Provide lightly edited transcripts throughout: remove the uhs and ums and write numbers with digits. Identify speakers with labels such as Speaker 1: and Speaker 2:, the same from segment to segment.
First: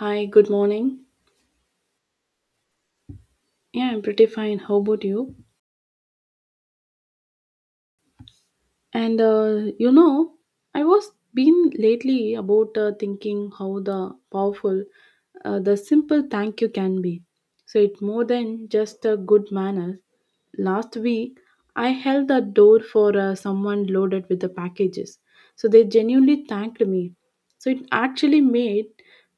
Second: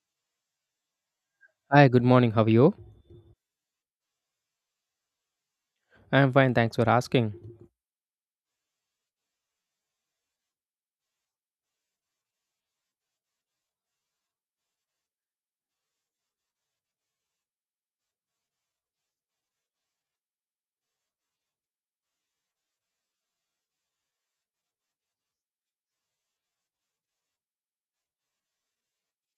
Speaker 1: Hi, good morning.
Speaker 2: Hi, good morning. How are you?
Speaker 1: Yeah, I'm pretty fine. How about you?
Speaker 2: I'm fine. Thanks for asking.
Speaker 1: And uh, you know, I was been lately about thinking how the powerful the simple thank you can be. So it's more than just a good manners. Last week, I held the door for someone loaded with the packages. So they genuinely thanked me. So it actually made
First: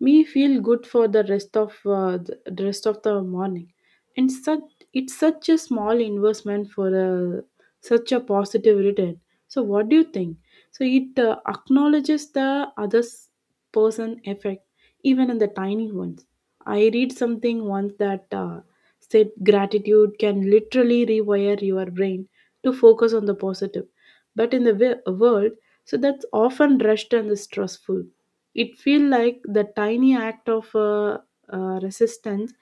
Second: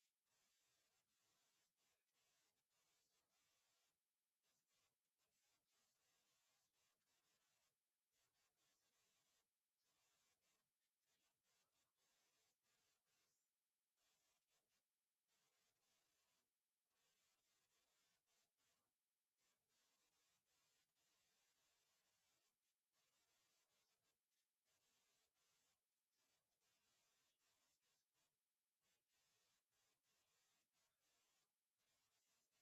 Speaker 1: me feel good for the rest of the rest of the morning. And such it's such a small investment for such a positive return, so what do you think? So, it acknowledges the other person effect, even in the tiny ones. I read something once that said gratitude can literally rewire your brain to focus on the positive. But in the world, so that's often rushed and stressful. It feel like the tiny act of resistance.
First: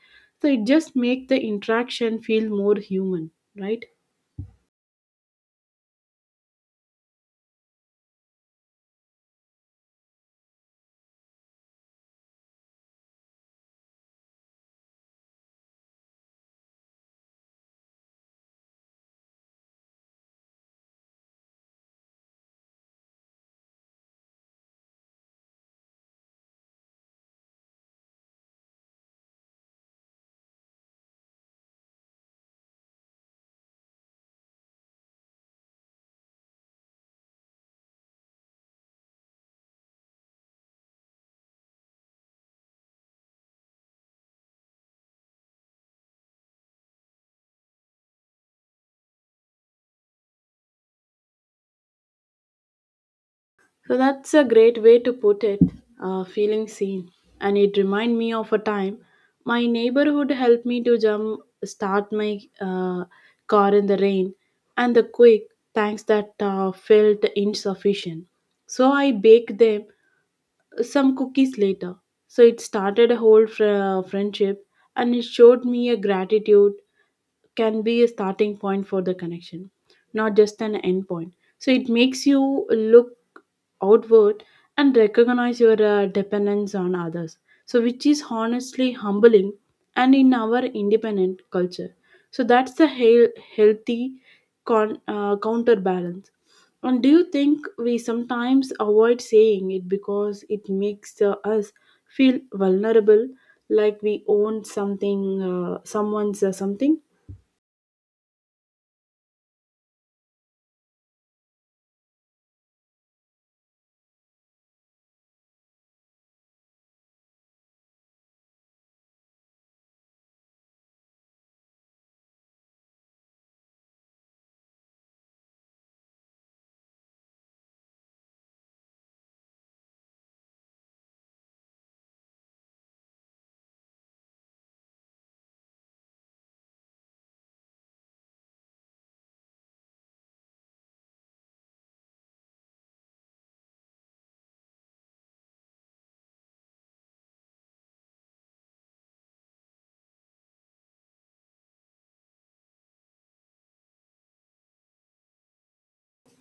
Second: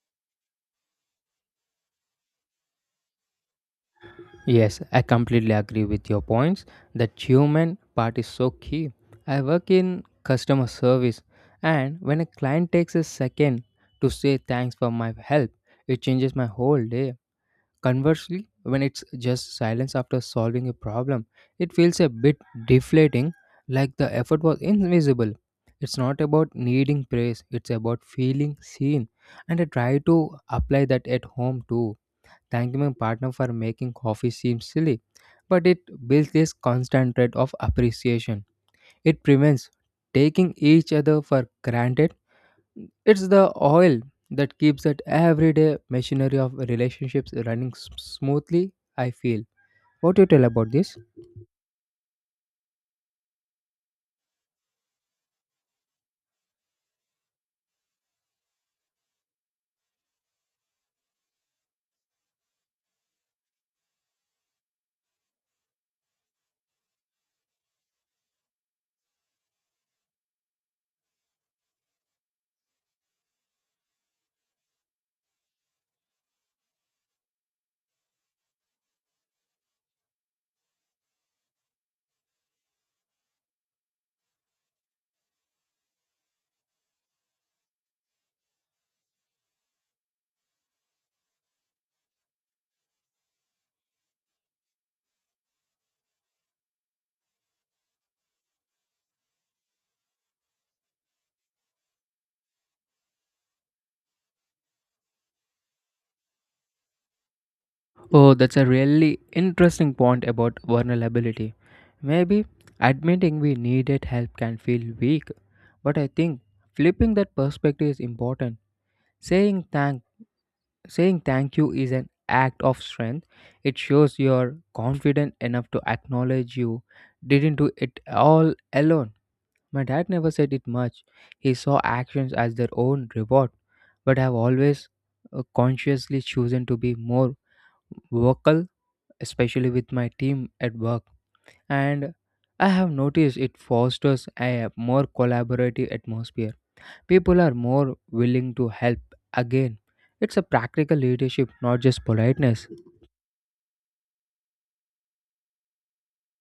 Speaker 1: So it just make the interaction feel more human, right?
Speaker 2: Yes, I completely agree with your points. That human part is so key. I work in customer service, and when a client takes a second to say thanks for my help, it changes my whole day. Conversely, when it's just silence after solving a problem, it feels a bit deflating, like the effort was invisible. It's not about needing praise, it's about feeling seen. And I try to apply that at home too. Thanking my partner for making coffee seems silly, but it builds this constant thread of appreciation. It prevents taking each other for granted. It's the oil that keeps that everyday machinery of relationships running smoothly, I feel. What do you tell about this?
Speaker 1: So that's a great way to put it, feeling seen. And it reminded me of a time my neighborhood helped me to jump start my car in the rain, and the quick thanks that felt insufficient. So I baked them some cookies later. So it started a whole friendship, and it showed me a gratitude can be a starting point for the connection, not just an end point. So it makes you look outward and recognize your dependence on others. So, which is honestly humbling and in our independent culture. So, that's the healthy counterbalance. And do you think we sometimes avoid saying it because it makes us feel vulnerable, like we own something, someone's something?
Speaker 2: Oh, that's a really interesting point about vulnerability. Maybe admitting we needed help can feel weak, but I think flipping that perspective is important. Saying thank Saying thank you is an act of strength. It shows you're confident enough to acknowledge you didn't do it all alone. My dad never said it much. He saw actions as their own reward, but I've always consciously chosen to be more vocal, especially with my team at work. And I have noticed it fosters a more collaborative atmosphere. People are more willing to help again. It's a practical leadership, not just politeness.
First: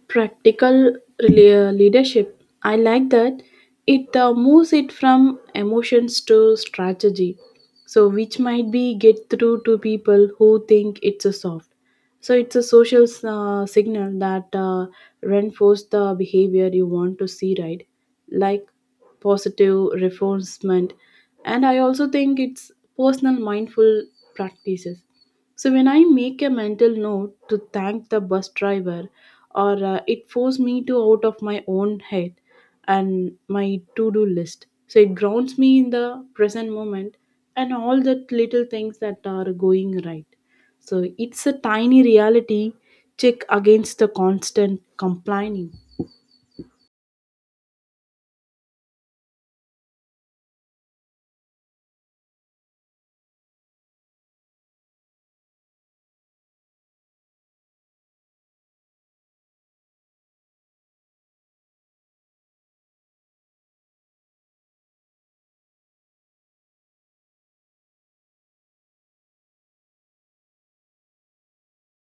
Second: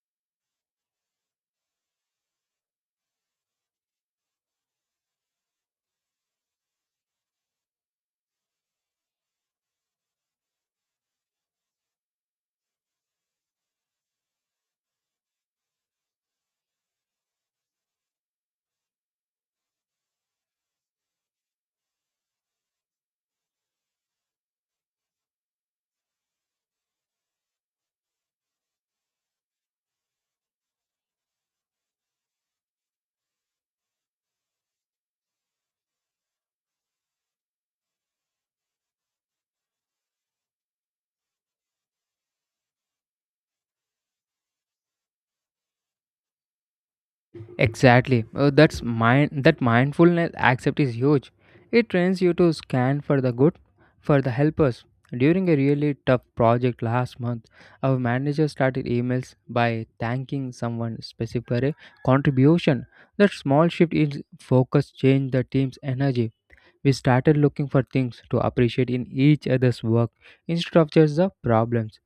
Speaker 1: Practical leadership. I like that. It moves it from emotions to strategy. So, which might be get through to people who think it's a soft. So, it's a social signal that reinforces the behavior you want to see, right? Like positive reinforcement. And I also think it's personal mindful practices. So when I make a mental note to thank the bus driver, or it forced me to out of my own head and my to-do list. So it grounds me in the present moment and all the little things that are going right. So it's a tiny reality check against the constant complaining.
Speaker 2: Exactly. That mindfulness accept is huge. It trains you to scan for the good, for the helpers. During a really tough project last month, our manager started emails by thanking someone specific for a contribution. That small shift in focus changed the team's energy. We started looking for things to appreciate in each other's work instead of just the problems.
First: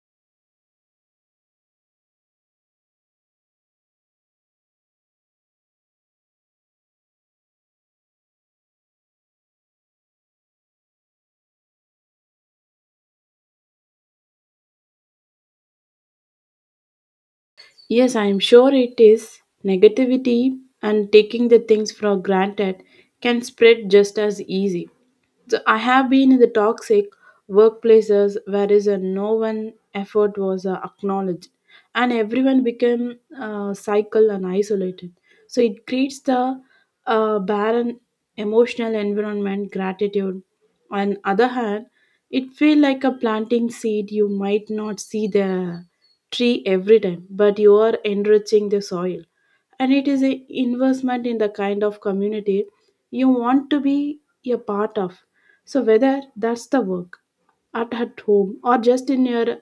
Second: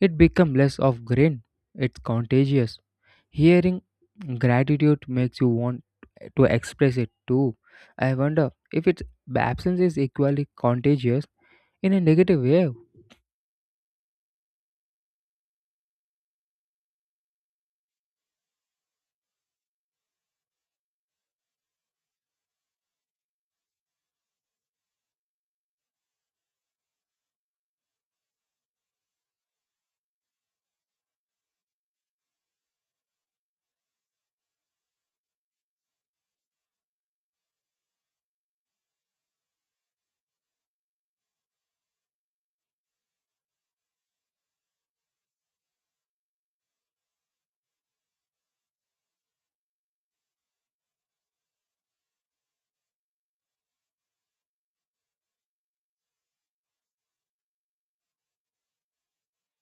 Speaker 2: It became less of grin. It's contagious. Hearing gratitude makes you want to express it too. I wonder if its absence is equally contagious in a negative way.
Speaker 1: Yes, I am sure it is. Negativity and taking the things for granted can spread just as easy. So I have been in the toxic workplaces where is a no one effort was acknowledged, and everyone became cycle and isolated. So it creates the barren emotional environment, gratitude. On other hand, it feel like a planting seed you might not see there tree every time, but you are enriching the soil. And it is an investment in the kind of community you want to be a part of. So, whether that's the work at home or just in your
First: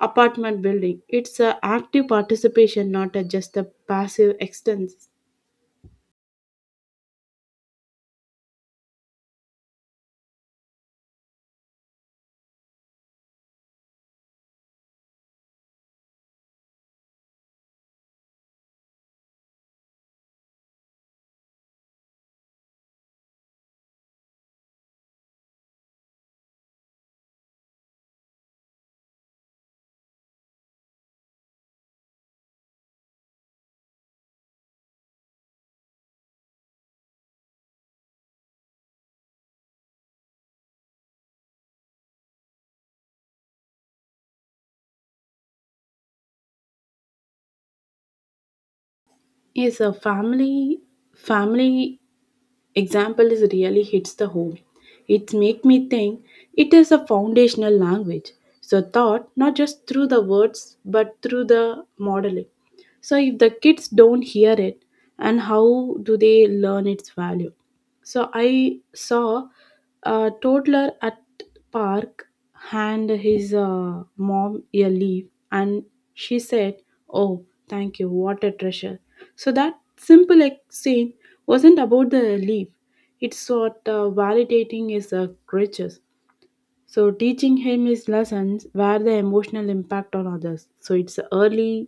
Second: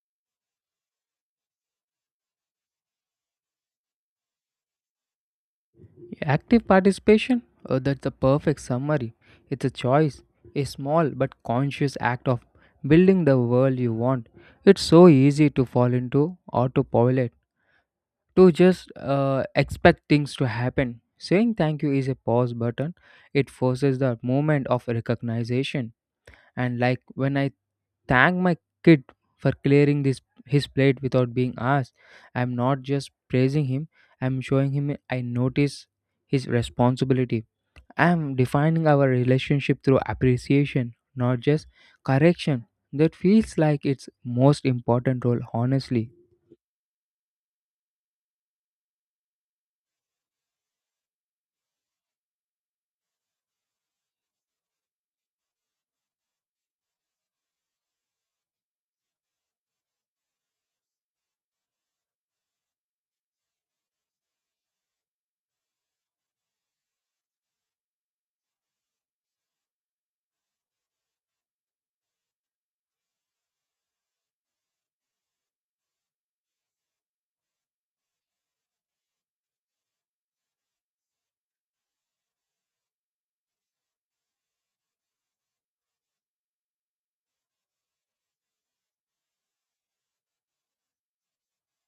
Speaker 1: apartment building, it's an active participation, not a, just a passive extents.
Speaker 2: Active participation? Oh, that's the perfect summary. It's a choice, a small but conscious act of building the world you want. It's so easy to fall into autopilot, to just expect things to happen. Saying thank you is a pause button, it forces the moment of recognition. And like when I thank my kid for clearing this his plate without being asked, I'm not just praising him, I'm showing him I notice his responsibility. I'm defining our relationship through appreciation, not just correction. That feels like its most important role, honestly.
Speaker 1: Yes, a family example is really hits the home. It make me think it is a foundational language. So thought not just through the words but through the modeling. So if the kids don't hear it, and how do they learn its value? So I saw a toddler at park hand his mom a leaf, and she said, "Oh, thank you. What a treasure." So that simple exchange wasn't about the leaf. It's what validating his crutches. So teaching him his lessons were the emotional impact on others. So it's early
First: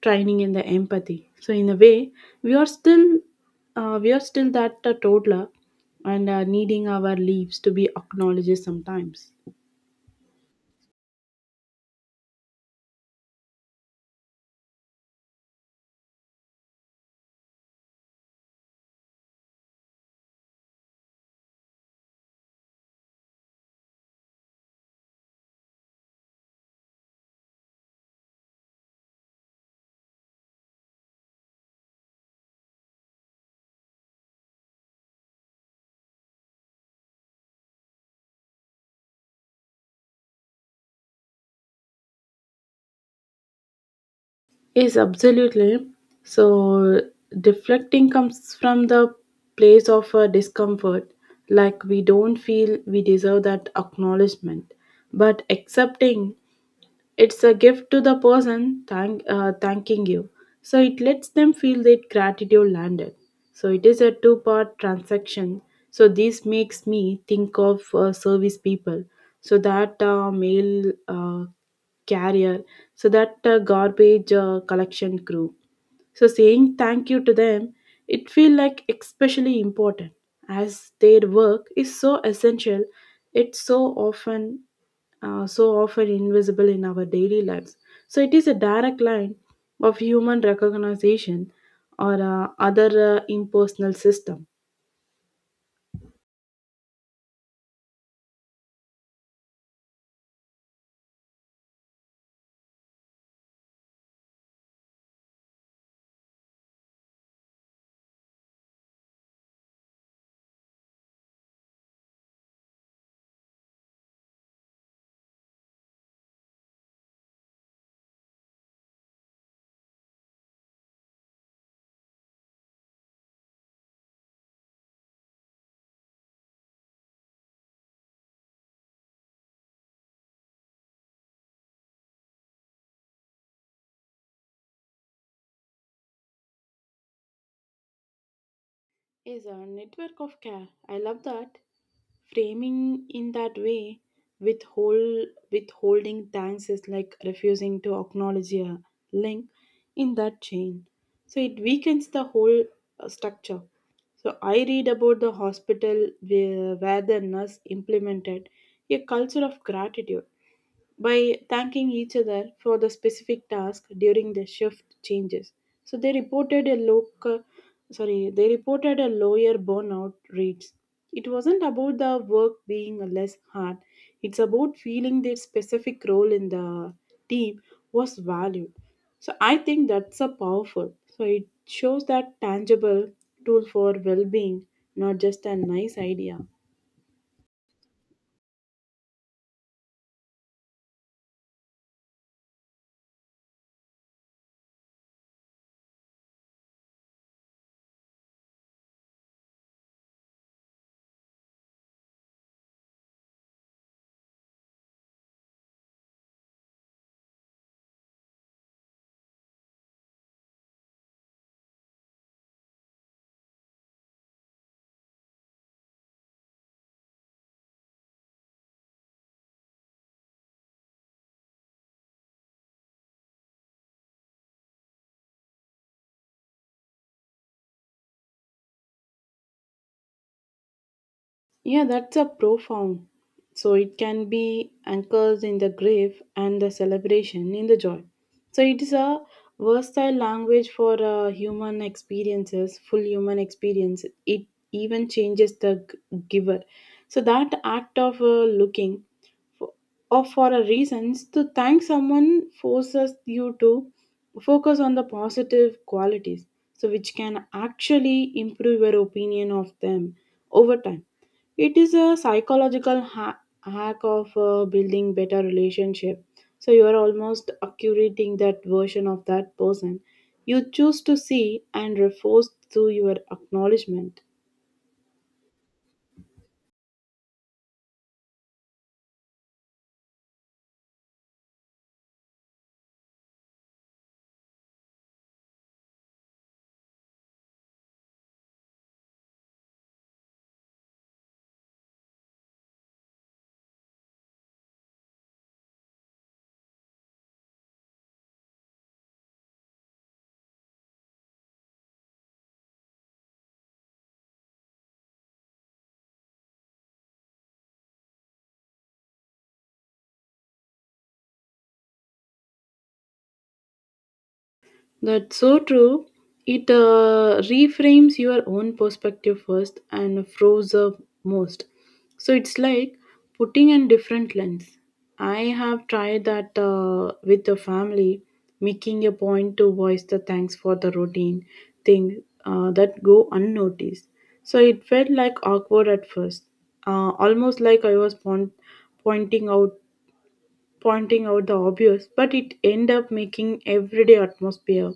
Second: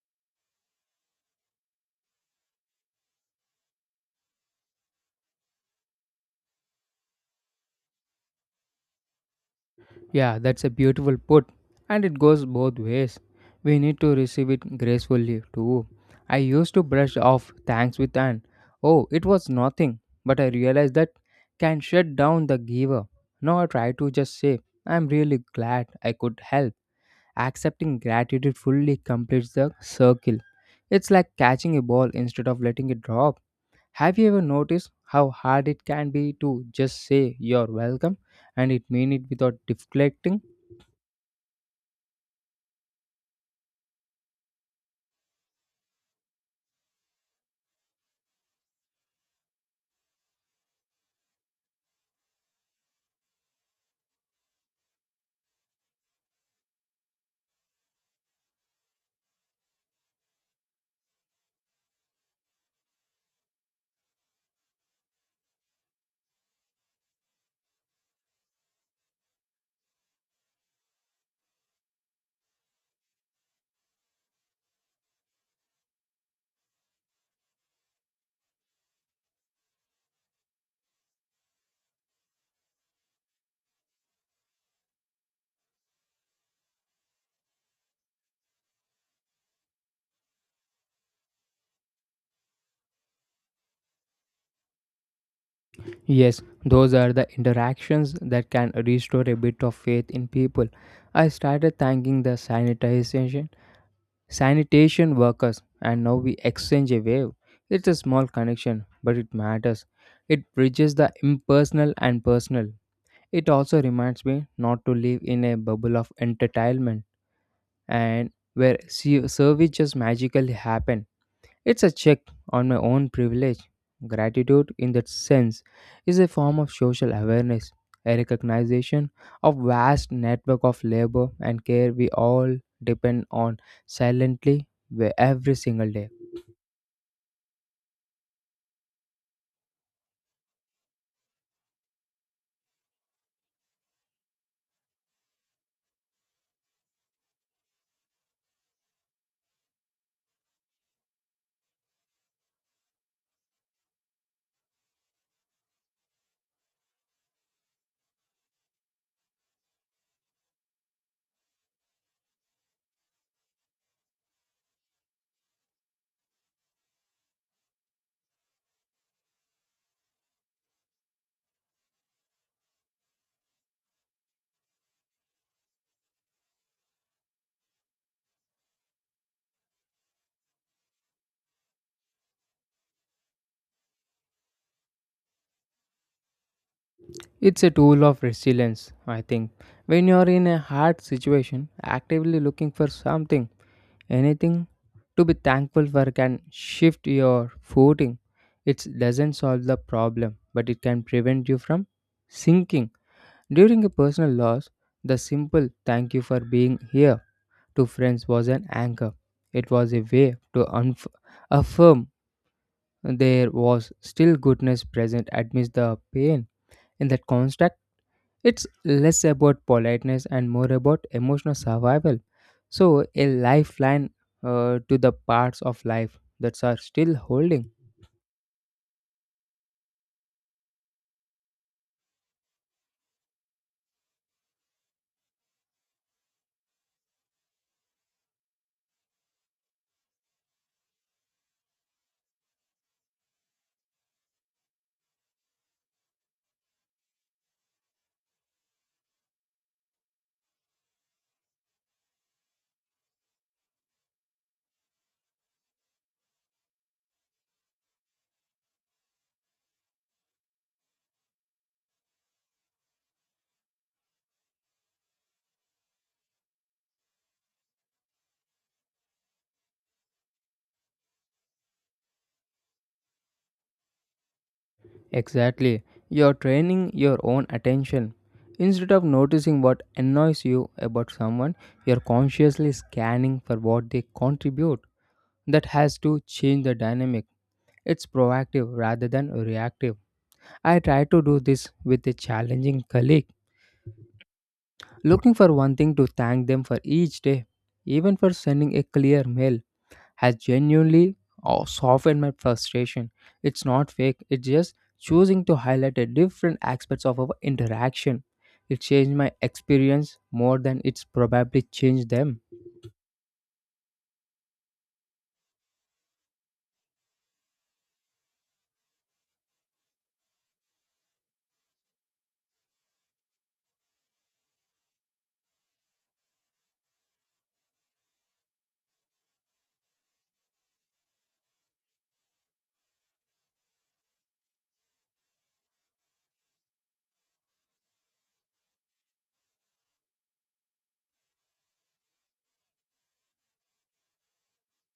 Speaker 1: training in the empathy. So in a way, we are still we are still that toddler and needing our leaves to be acknowledged sometimes.
Speaker 2: Yeah, that's a beautiful put, and it goes both ways. We need to receive it gracefully too. I used to brush off thanks with an oh, it was nothing, but I realized that can shut down the giver. Now I try to just say, I'm really glad I could help. Accepting gratitude fully completes the circle. It's like catching a ball instead of letting it drop. Have you ever noticed how hard it can be to just say you're welcome and it mean it without deflecting?
Speaker 1: Yes, absolutely. So, deflecting comes from the place of discomfort, like we don't feel we deserve that acknowledgement. But accepting it's a gift to the person thanking you. So it lets them feel that gratitude landed. So it is a two-part transaction. So this makes me think of service people. So that mail carrier, so that garbage collection crew, so saying thank you to them, it feel like especially important as their work is so essential. It's often so often invisible in our daily lives. So it is a direct line of human recognition or other impersonal system.
Speaker 2: Yes, those are the interactions that can restore a bit of faith in people. I started thanking the sanitation workers, and now we exchange a wave. It's a small connection, but it matters. It bridges the impersonal and personal. It also reminds me not to live in a bubble of entertainment and where services magically happen. It's a check on my own privilege. Gratitude, in that sense, is a form of social awareness, a recognition of vast network of labor and care we all depend on silently every single day.
Speaker 1: Is a network of care. I love that framing in that way. Withhold, withholding thanks is like refusing to acknowledge a link in that chain. So it weakens the whole structure. So I read about the hospital where the nurse implemented a culture of gratitude by thanking each other for the specific task during the shift changes. So they reported a lower burnout rates. It wasn't about the work being less hard. It's about feeling their specific role in the team was valued. So I think that's a powerful. So it shows that tangible tool for well-being, not just a nice idea.
Speaker 2: It's a tool of resilience, I think. When you're in a hard situation, actively looking for something, anything, to be thankful for can shift your footing. It doesn't solve the problem, but it can prevent you from sinking. During a personal loss, the simple thank you for being here to friends was an anchor. It was a way to affirm there was still goodness present amidst the pain. In that construct, it's less about politeness and more about emotional survival. So, a lifeline to the parts of life that are still holding.
Speaker 1: Yeah, that's a profound. So it can be anchors in the grave and the celebration in the joy. So it is a versatile language for full human experience. It even changes the giver. So that act of looking for, for a reasons to thank someone forces you to focus on the positive qualities, so which can actually improve your opinion of them over time. It is a psychological hack of building better relationship. So you are almost accurating that version of that person you choose to see and reinforce through your acknowledgement.
Speaker 2: Exactly. You're training your own attention. Instead of noticing what annoys you about someone, you're consciously scanning for what they contribute. That has to change the dynamic. It's proactive rather than reactive. I try to do this with a challenging colleague, looking for one thing to thank them for each day, even for sending a clear mail, has genuinely softened my frustration. It's not fake, it's just choosing to highlight a different aspects of our interaction. It changed my experience more than it's probably changed them,
Speaker 1: That's so true. It reframes your own perspective first and froze up most. So it's like putting in different lens. I have tried that with the family, making a point to voice the thanks for the routine thing that go unnoticed. So it felt like awkward at first, almost like I was pointing out pointing out the obvious, but it end up making everyday atmosphere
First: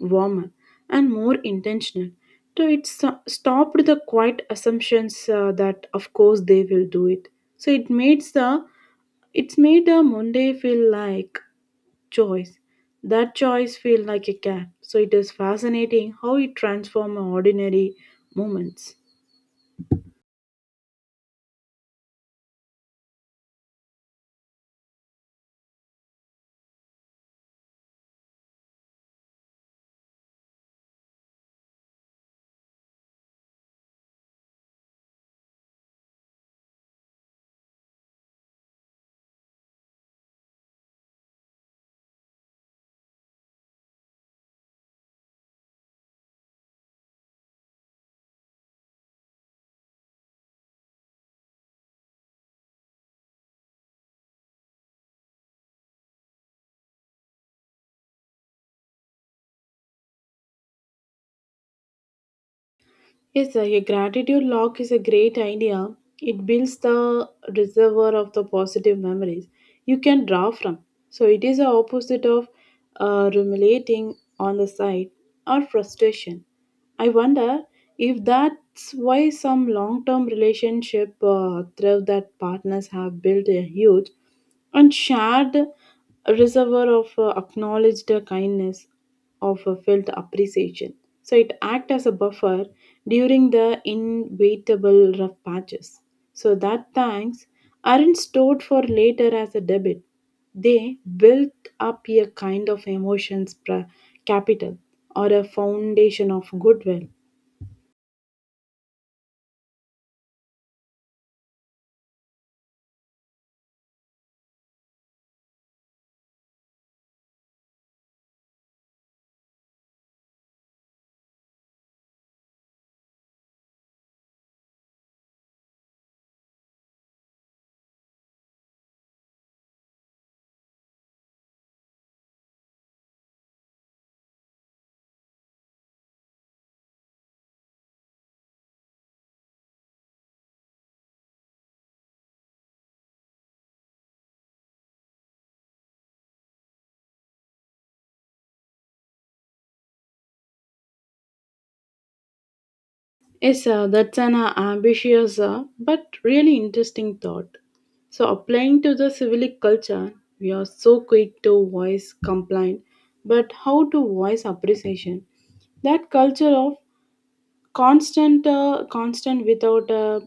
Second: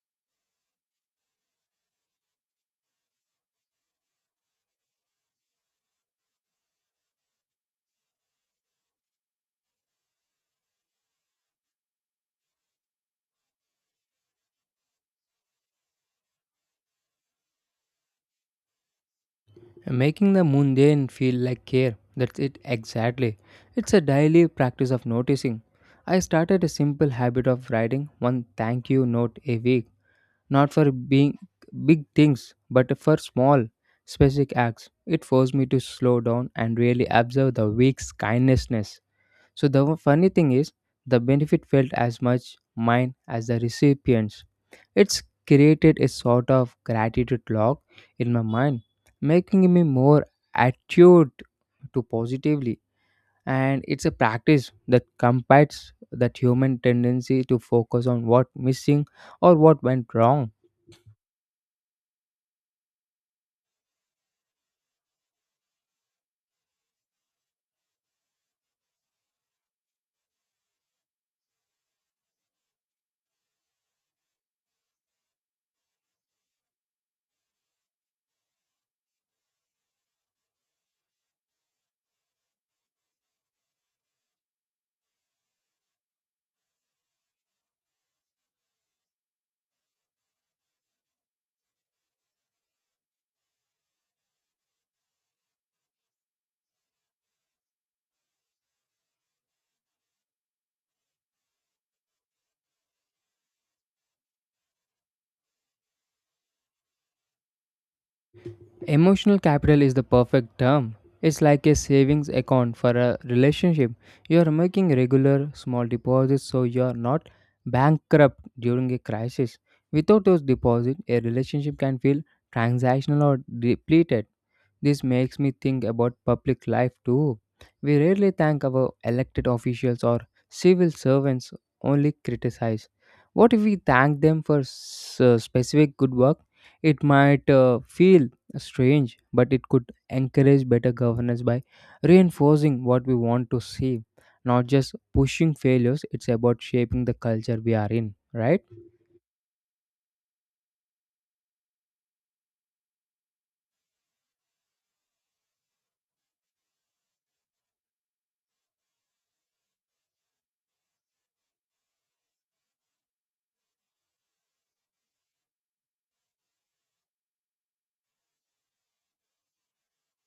Speaker 1: warmer and more intentional. So it stopped the quiet assumptions that of course they will do it. So it's made the Monday feel like choice. That choice feel like a gap. So it is fascinating how it transforms ordinary moments.
Speaker 2: making the mundane feel like care. That's it exactly. It's a daily practice of noticing. I started a simple habit of writing one thank you note a week, not for being big things, but for small, specific acts. It forced me to slow down and really observe the week's kindnessness. So the funny thing is, the benefit felt as much mine as the recipients. It's created a sort of gratitude log in my mind, making me more attuned to positively. And it's a practice that combats that human tendency to focus on what missing or what went wrong.
Speaker 1: Yes, sir, a gratitude log is a great idea. It builds the reservoir of the positive memories you can draw from. So it is the opposite of ruminating on the side or frustration. I wonder if that's why some long-term relationship through that partners have built a huge and shared reservoir of acknowledged kindness of felt appreciation. So it acts as a buffer during the inevitable rough patches. So that thanks aren't stored for later as a debit. They built up a kind of capital or a foundation of goodwill.
Speaker 2: Emotional capital is the perfect term. It's like a savings account for a relationship. You are making regular small deposits so you are not bankrupt during a crisis. Without those deposits, a relationship can feel transactional or depleted. This makes me think about public life too. We rarely thank our elected officials or civil servants, only criticize. What if we thank them for specific good work? It might feel strange, but it could encourage better governance by reinforcing what we want to see. Not just pushing failures, it's about shaping the culture we are in, right?
Speaker 1: Yes, that's an ambitious but really interesting thought. So, applying to the civic culture, we are so quick to voice complaint, but how to voice appreciation? That culture of constant without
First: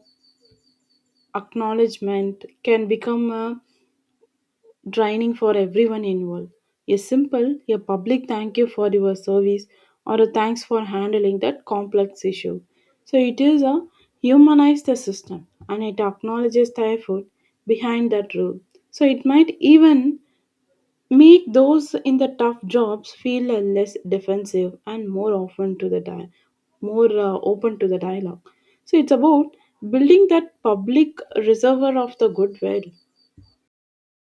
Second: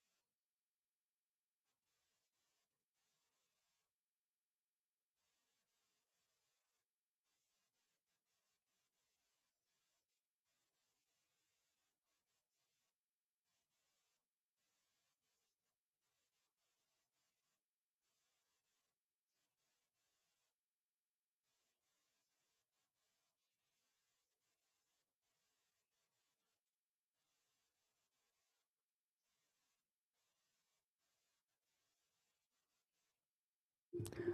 Speaker 1: acknowledgement can become a draining for everyone involved. A simple, a public thank you for your service or a thanks for handling that complex issue. So it is a humanized the system, and it acknowledges the effort behind that rule. So it might even make those in the tough jobs feel less defensive and more often to the di- more open to the dialogue. So it's about building that public reservoir of the goodwill.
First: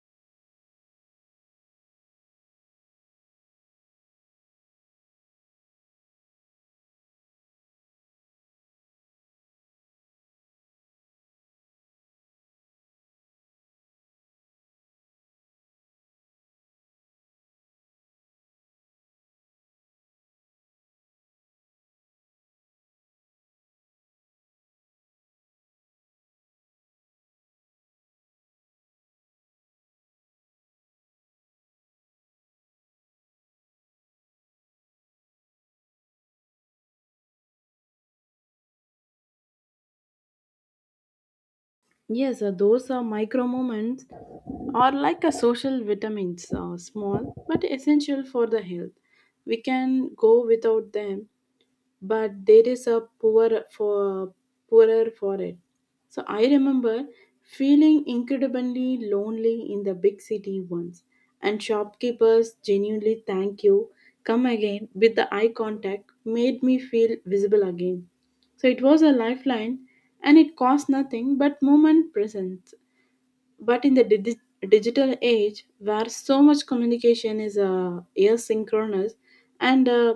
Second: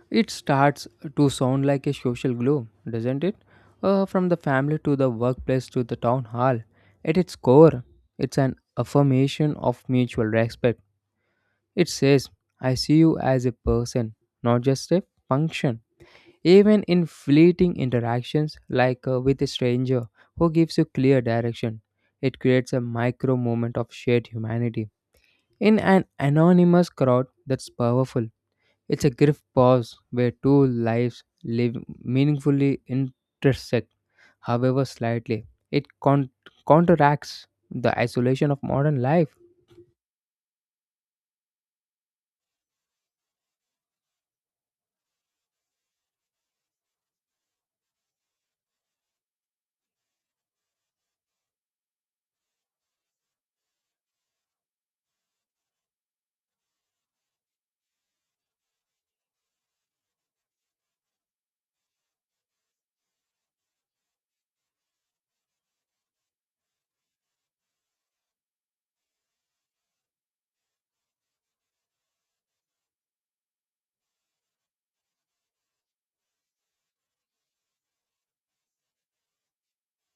Speaker 2: It starts to sound like a social glue, doesn't it? From the family to the workplace to the town hall. At its core, it's an affirmation of mutual respect. It says, I see you as a person, not just a function. Even in fleeting interactions like with a stranger who gives you clear direction, it creates a micro moment of shared humanity. In an anonymous crowd, that's powerful. It's a brief pause where two lives live meaningfully intersect, however slightly. It counteracts the isolation of modern life.
Speaker 1: Yes, those micro moments are like a social vitamins, small but essential for the health. We can go without them, but there is a poorer for it. So I remember feeling incredibly lonely in the big city once, and shopkeepers genuinely thank you, come again with the eye contact made me feel visible again. So it was a lifeline, and it cost nothing but moment presence. But in the digital age, where so much communication is asynchronous and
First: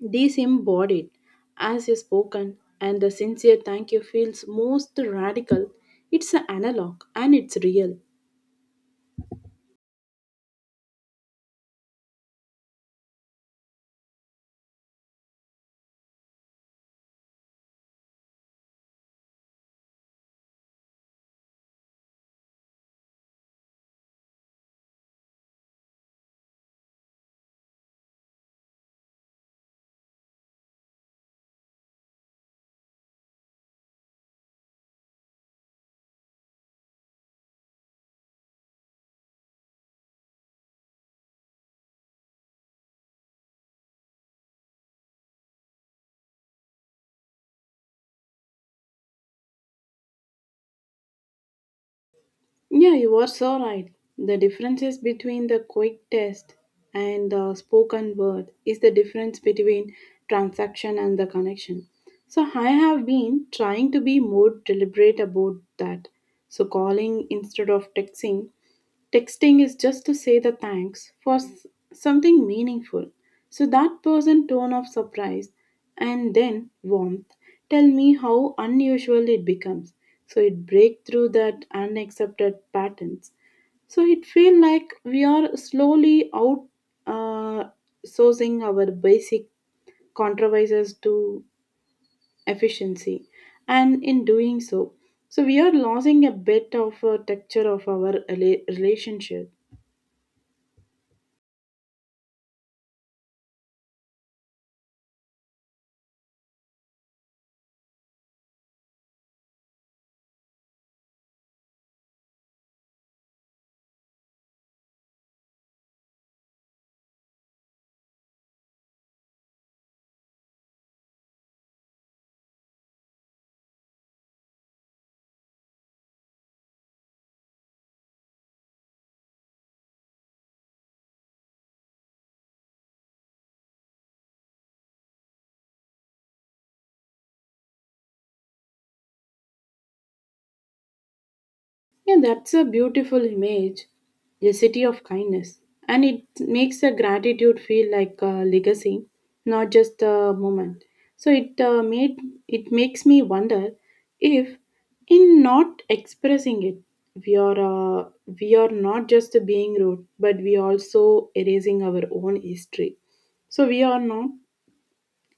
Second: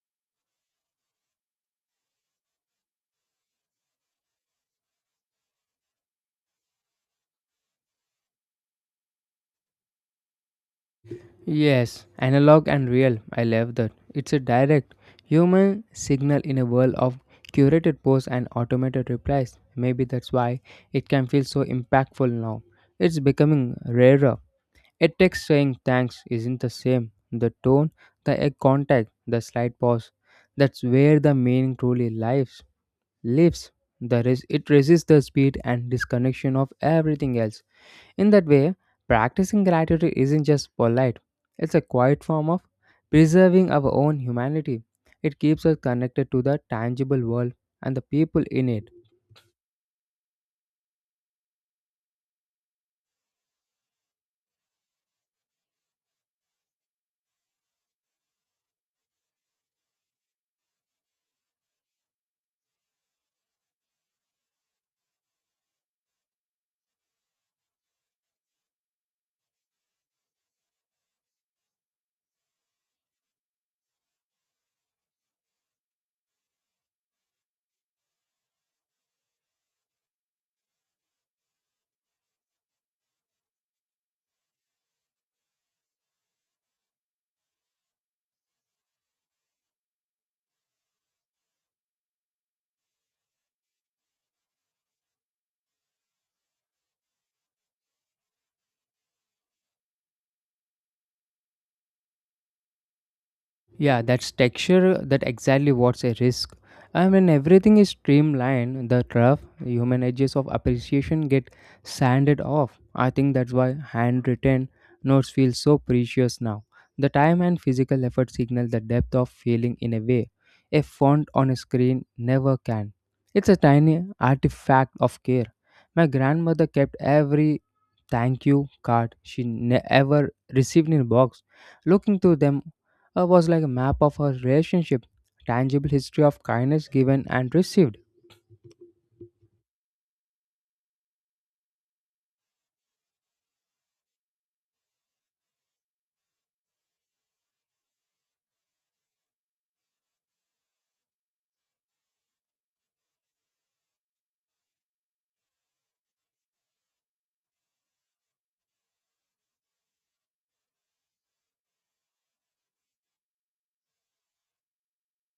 Speaker 1: these embodied as a spoken and the sincere thank you feels most radical. It's an analog, and it's real.
Speaker 2: Yes, analog and real. I love that. It's a direct human signal in a world of curated posts and automated replies. Maybe that's why it can feel so impactful now. It's becoming rarer. A text saying thanks isn't the same. The tone, the eye contact, the slight pause. That's where the meaning truly lives. The it resists the speed and disconnection of everything else. In that way, practicing gratitude isn't just polite. It's a quiet form of preserving our own humanity. It keeps us connected to the tangible world and the people in it.
Speaker 1: Yeah, you are so right. The differences between the quick test and the spoken word is the difference between transaction and the connection. So I have been trying to be more deliberate about that. So calling instead of texting is just to say the thanks for something meaningful. So that person tone of surprise and then warmth tell me how unusual it becomes. So it break through that unaccepted patterns. So it feel like we are slowly out uh, sourcing our basic controversies to efficiency, and in doing so we are losing a bit of a texture of our relationship.
Speaker 2: Yeah, that's texture that exactly what's a risk. I mean everything is streamlined, the rough human edges of appreciation get sanded off. I think that's why handwritten notes feel so precious now. The time and physical effort signal the depth of feeling in a way a font on a screen never can. It's a tiny artifact of care. My grandmother kept every thank you card she never received in a box. Looking through them was like a map of our relationship, tangible history of kindness given and received.
Speaker 1: Yeah, that's a beautiful image, the city of kindness. And it makes a gratitude feel like a legacy, not just a moment. So it makes me wonder if, in not expressing it, we are uh, we are not just being rude, but we also erasing our own history. So we are not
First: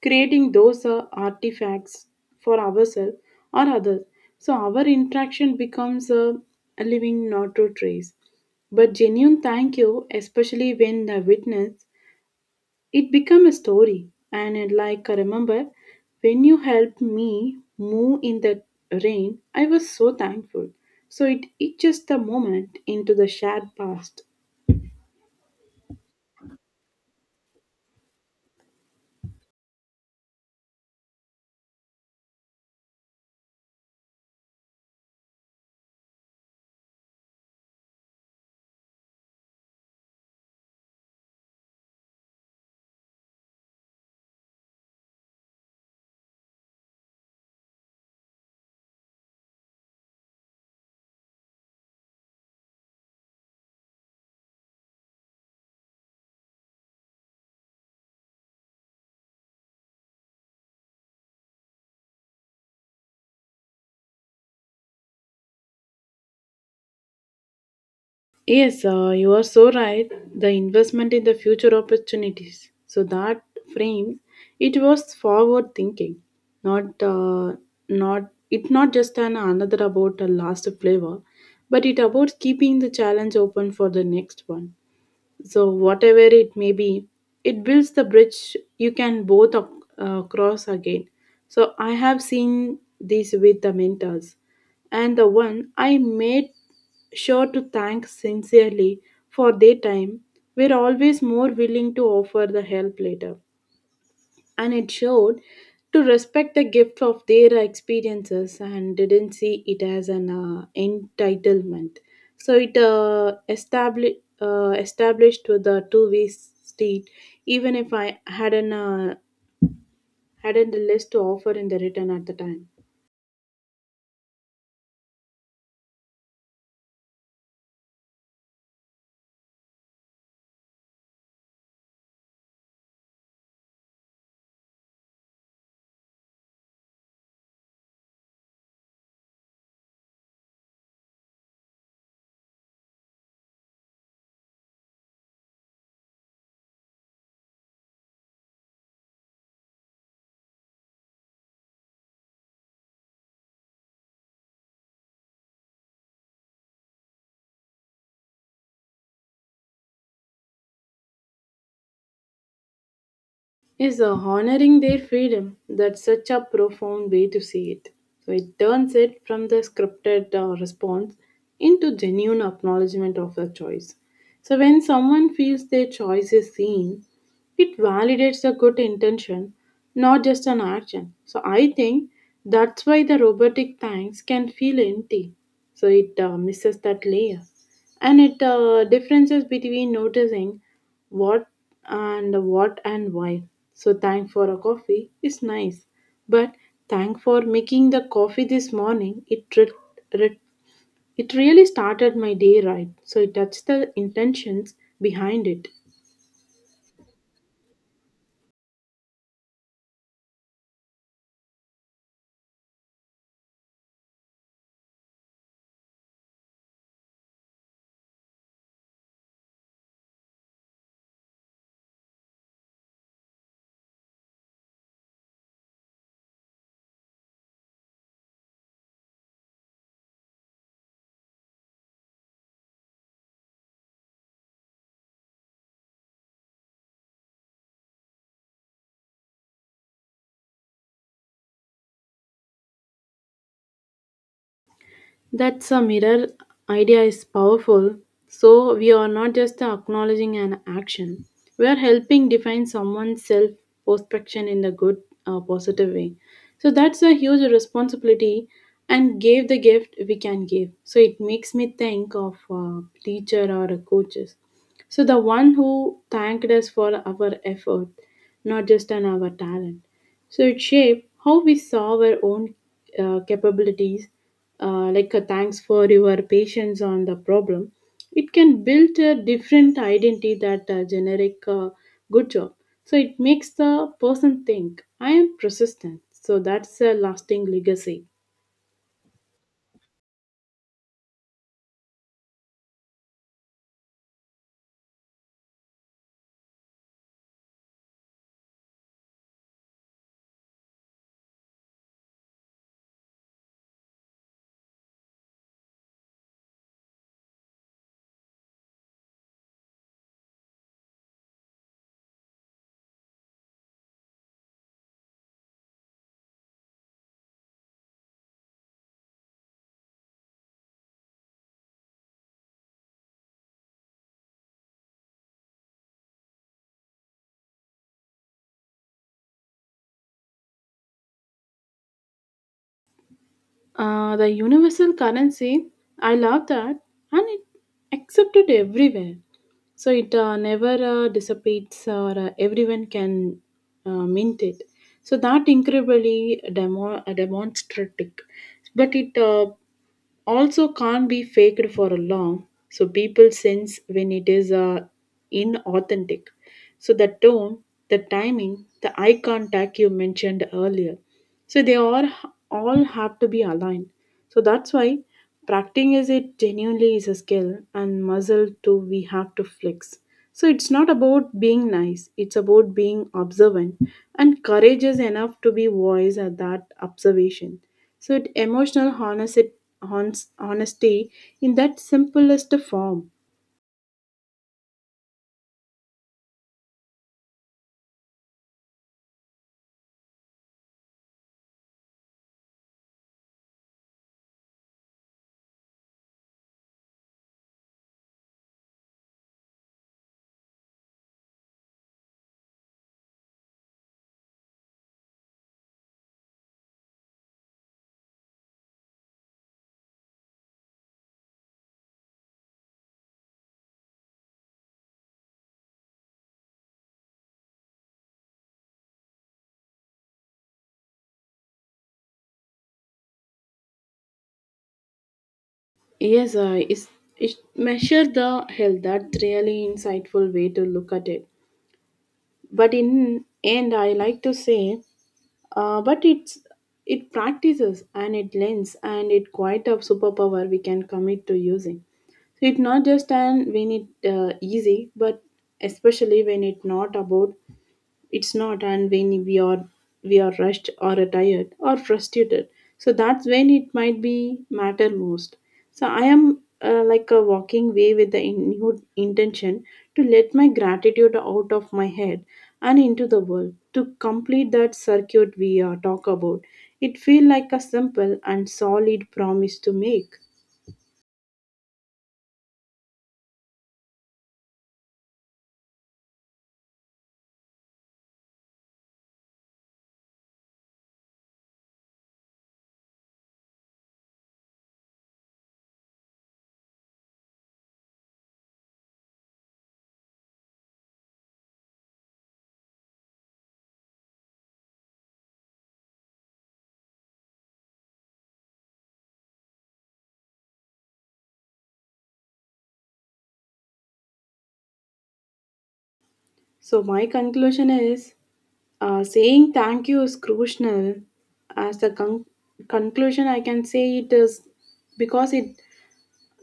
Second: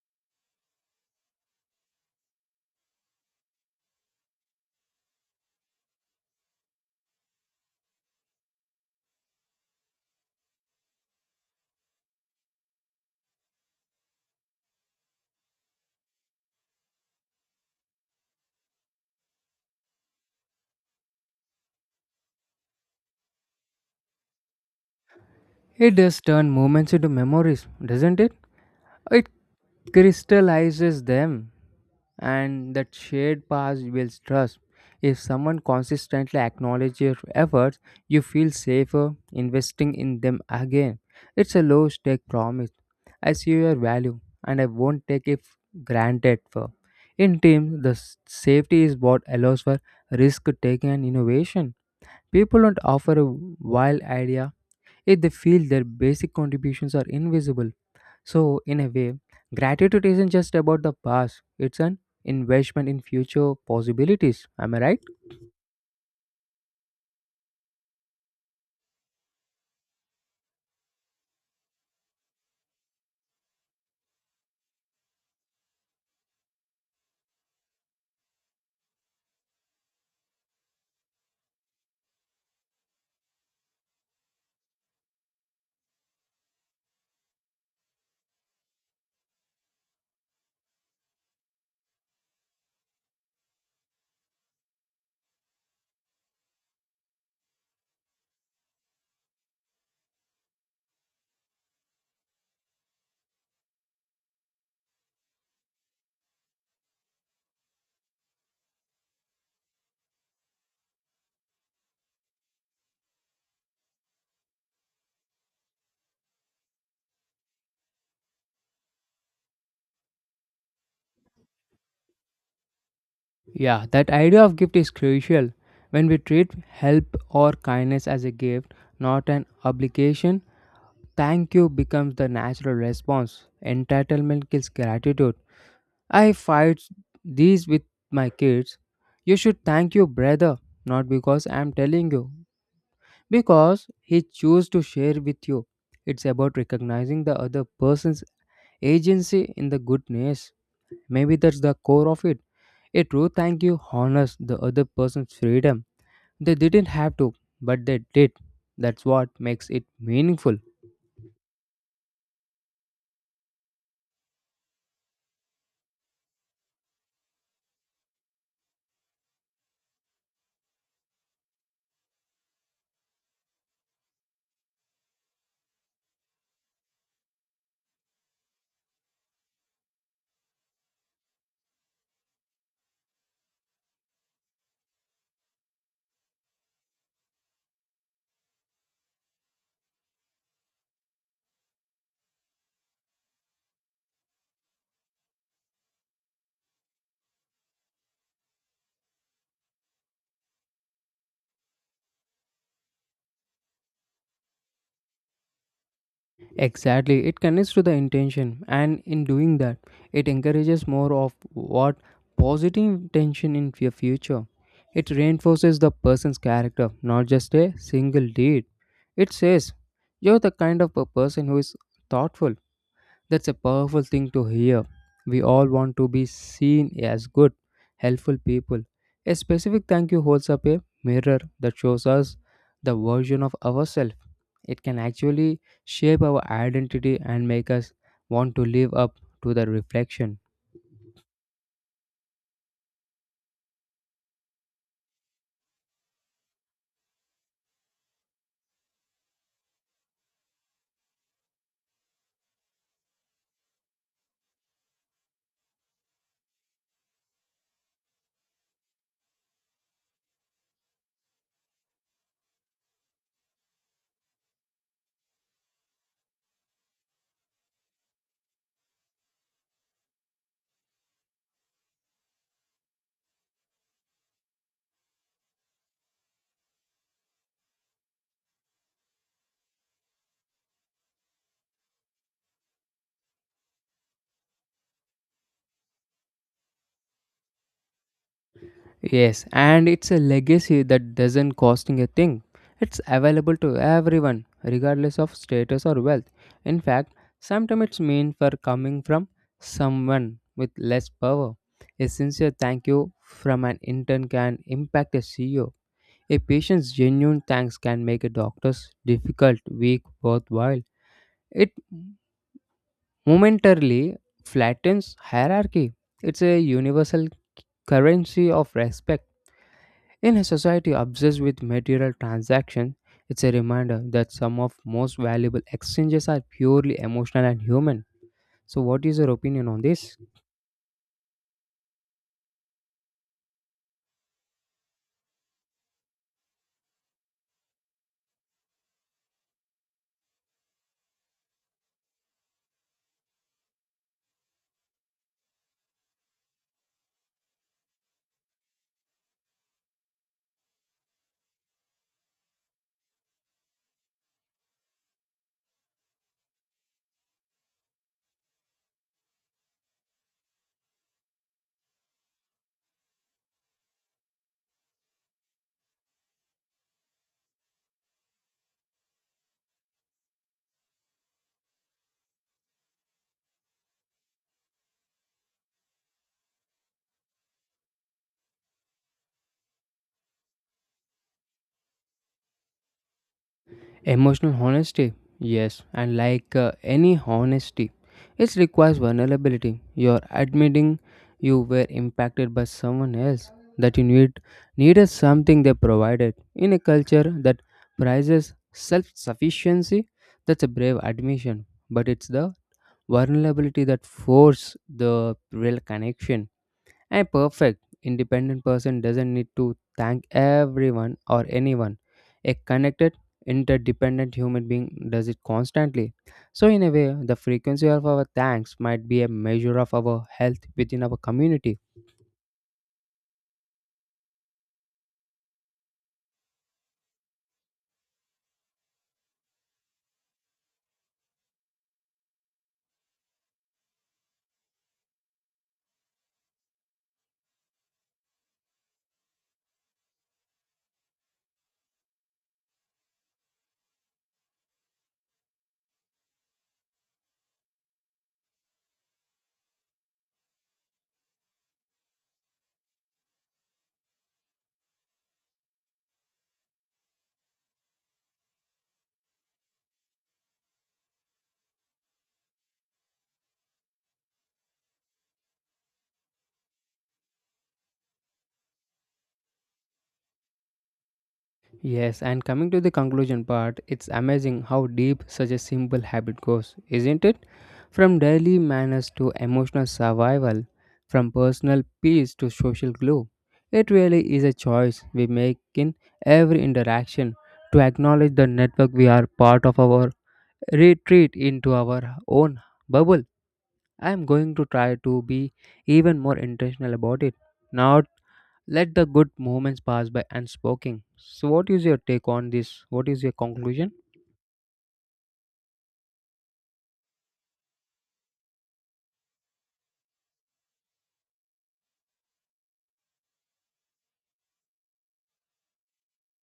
Speaker 1: creating those artifacts for ourselves or others. So our interaction becomes a living not to trace. But genuine thank you, especially when the witness, it become a story. And it like I remember, when you helped me move in the rain, I was so thankful. So it just a moment into the shared past.
Speaker 2: It does turn moments into memories, doesn't it? It crystallizes them, and that shared past builds trust. If someone consistently acknowledges your efforts, you feel safer investing in them again. It's a low stake promise. I see your value and I won't take it granted for. In teams, the safety is what allows for risk taking and innovation. People don't offer a wild idea if they feel their basic contributions are invisible. So, in a way, gratitude isn't just about the past, it's an investment in future possibilities. Am I right?
Speaker 1: Yes, you are so right. The investment in the future opportunities. So that frame, it was forward thinking, not uh, not just an another about a last flavor, but it about keeping the challenge open for the next one, so whatever it may be, it builds the bridge you can both cross again. So I have seen this with the mentors, and the one I made sure to thank sincerely for their time were always more willing to offer the help later, and it showed to respect the gift of their experiences and didn't see it as an entitlement. So it established with the two-way street, even if I hadn't uh, hadn't the list to offer in the return at the time.
Speaker 2: Yeah, that idea of gift is crucial. When we treat help or kindness as a gift, not an obligation, thank you becomes the natural response. Entitlement kills gratitude. I fight these with my kids. You should thank your brother, not because I'm telling you, because he chose to share with you. It's about recognizing the other person's agency in the goodness. Maybe that's the core of it. A true thank you honors the other person's freedom. They didn't have to, but they did. That's what makes it meaningful.
Speaker 1: Is honoring their freedom. That's such a profound way to see it. So it turns it from the scripted response into genuine acknowledgement of the choice. So when someone feels their choice is seen, it validates a good intention, not just an action. So I think that's why the robotic thanks can feel empty. So it misses that layer. And it differences between noticing what what and why? So thank for a coffee is nice, but thank for making the coffee this morning. Re- it really started my day right. So it touched the intentions behind it.
Speaker 2: Exactly, it connects to the intention, and in doing that, it encourages more of what positive intention in your future. It reinforces the person's character, not just a single deed. It says, you're the kind of a person who is thoughtful, that's a powerful thing to hear. We all want to be seen as good, helpful people. A specific thank you holds up a mirror that shows us the version of ourselves. It can actually shape our identity and make us want to live up to the reflection.
Speaker 1: That's a mirror idea is powerful. So we are not just acknowledging an action. We are helping define someone's self perception in a good positive way. So that's a huge responsibility and give the gift we can give. So it makes me think of a teacher or a coaches. So the one who thanked us for our effort, not just on our talent. So it shaped how we saw our own capabilities. Like a thanks for your patience on the problem. It can build a different identity that generic good job. So it makes the person think I am persistent. So that's a lasting legacy.
Speaker 2: Yes, and it's a legacy that doesn't costing a thing. It's available to everyone, regardless of status or wealth. In fact, sometimes it's meant for coming from someone with less power. A sincere thank you from an intern can impact a CEO. A patient's genuine thanks can make a doctor's difficult week worthwhile. It momentarily flattens hierarchy. It's a universal currency of respect. In a society obsessed with material transactions, it's a reminder that some of most valuable exchanges are purely emotional and human. So, what is your opinion on this?
Speaker 1: The universal currency, I love that, and it accepted everywhere. So it never dissipates, or everyone can mint it. So that incredibly demonstrative, but it also can't be faked for a long, so people sense when it is inauthentic. So the tone, the timing, the eye contact you mentioned earlier, so they all have to be aligned. So that's why practicing is it genuinely is a skill, and muscle too we have to flex. So it's not about being nice, it's about being observant and courageous enough to be voice at that observation. So it emotional honesty, honesty in that simplest form.
Speaker 2: Emotional honesty, yes, and like any honesty, it requires vulnerability. You're admitting you were impacted by someone else that you needed something they provided. In a culture that prizes self-sufficiency, that's a brave admission, but it's the vulnerability that force the real connection. A perfect, independent person doesn't need to thank everyone or anyone. A connected, interdependent human being does it constantly. So, in a way, the frequency of our thanks might be a measure of our health within our community.
Speaker 1: Yes, is it measure the health. That's really insightful way to look at it. But in end, I like to say, but it's it practices and it lends and it quite a superpower we can commit to using. So it's not just an when it easy, but especially when it's not about it's not and when we are rushed or tired or frustrated, so that's when it might be matter most. So I am like a walking way with the intention to let my gratitude out of my head and into the world to complete that circuit we talk about. It feel like a simple and solid promise to make.
Speaker 2: Yes, and coming to the conclusion part, it's amazing how deep such a simple habit goes, isn't it? From daily manners to emotional survival, from personal peace to social glue. It really is a choice we make in every interaction to acknowledge the network we are part of our retreat into our own bubble. I am going to try to be even more intentional about it, not let the good moments pass by unspoken. So, what is your take on this? What is your conclusion?
Speaker 1: So, my conclusion is, saying thank you is crucial. As the conclusion, I can say it is because it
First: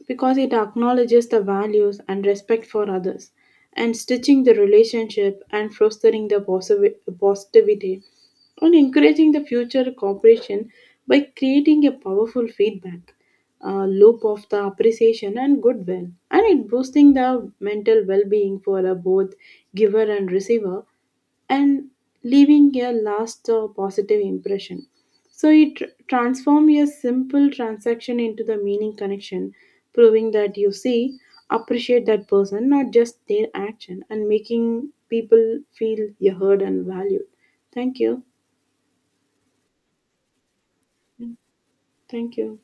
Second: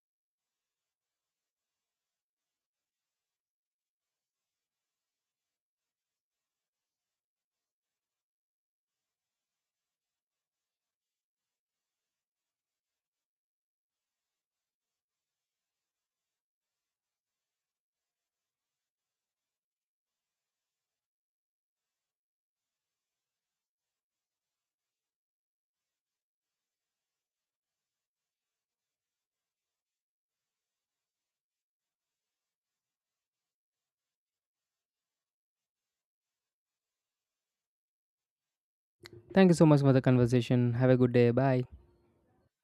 Speaker 1: because it acknowledges the values and respect for others, and stitching the relationship and fostering the positivity and encouraging the future cooperation by creating a powerful feedback loop of the appreciation and goodwill, and it boosting the mental well-being for both giver and receiver, and leaving a last positive impression. So it transform a simple transaction into the meaning connection, proving that you see, appreciate that person, not just their action, and making people feel you heard and valued. Thank you.
Speaker 2: Thank you so much for the conversation. Have a good day. Bye.
Speaker 1: Thank you.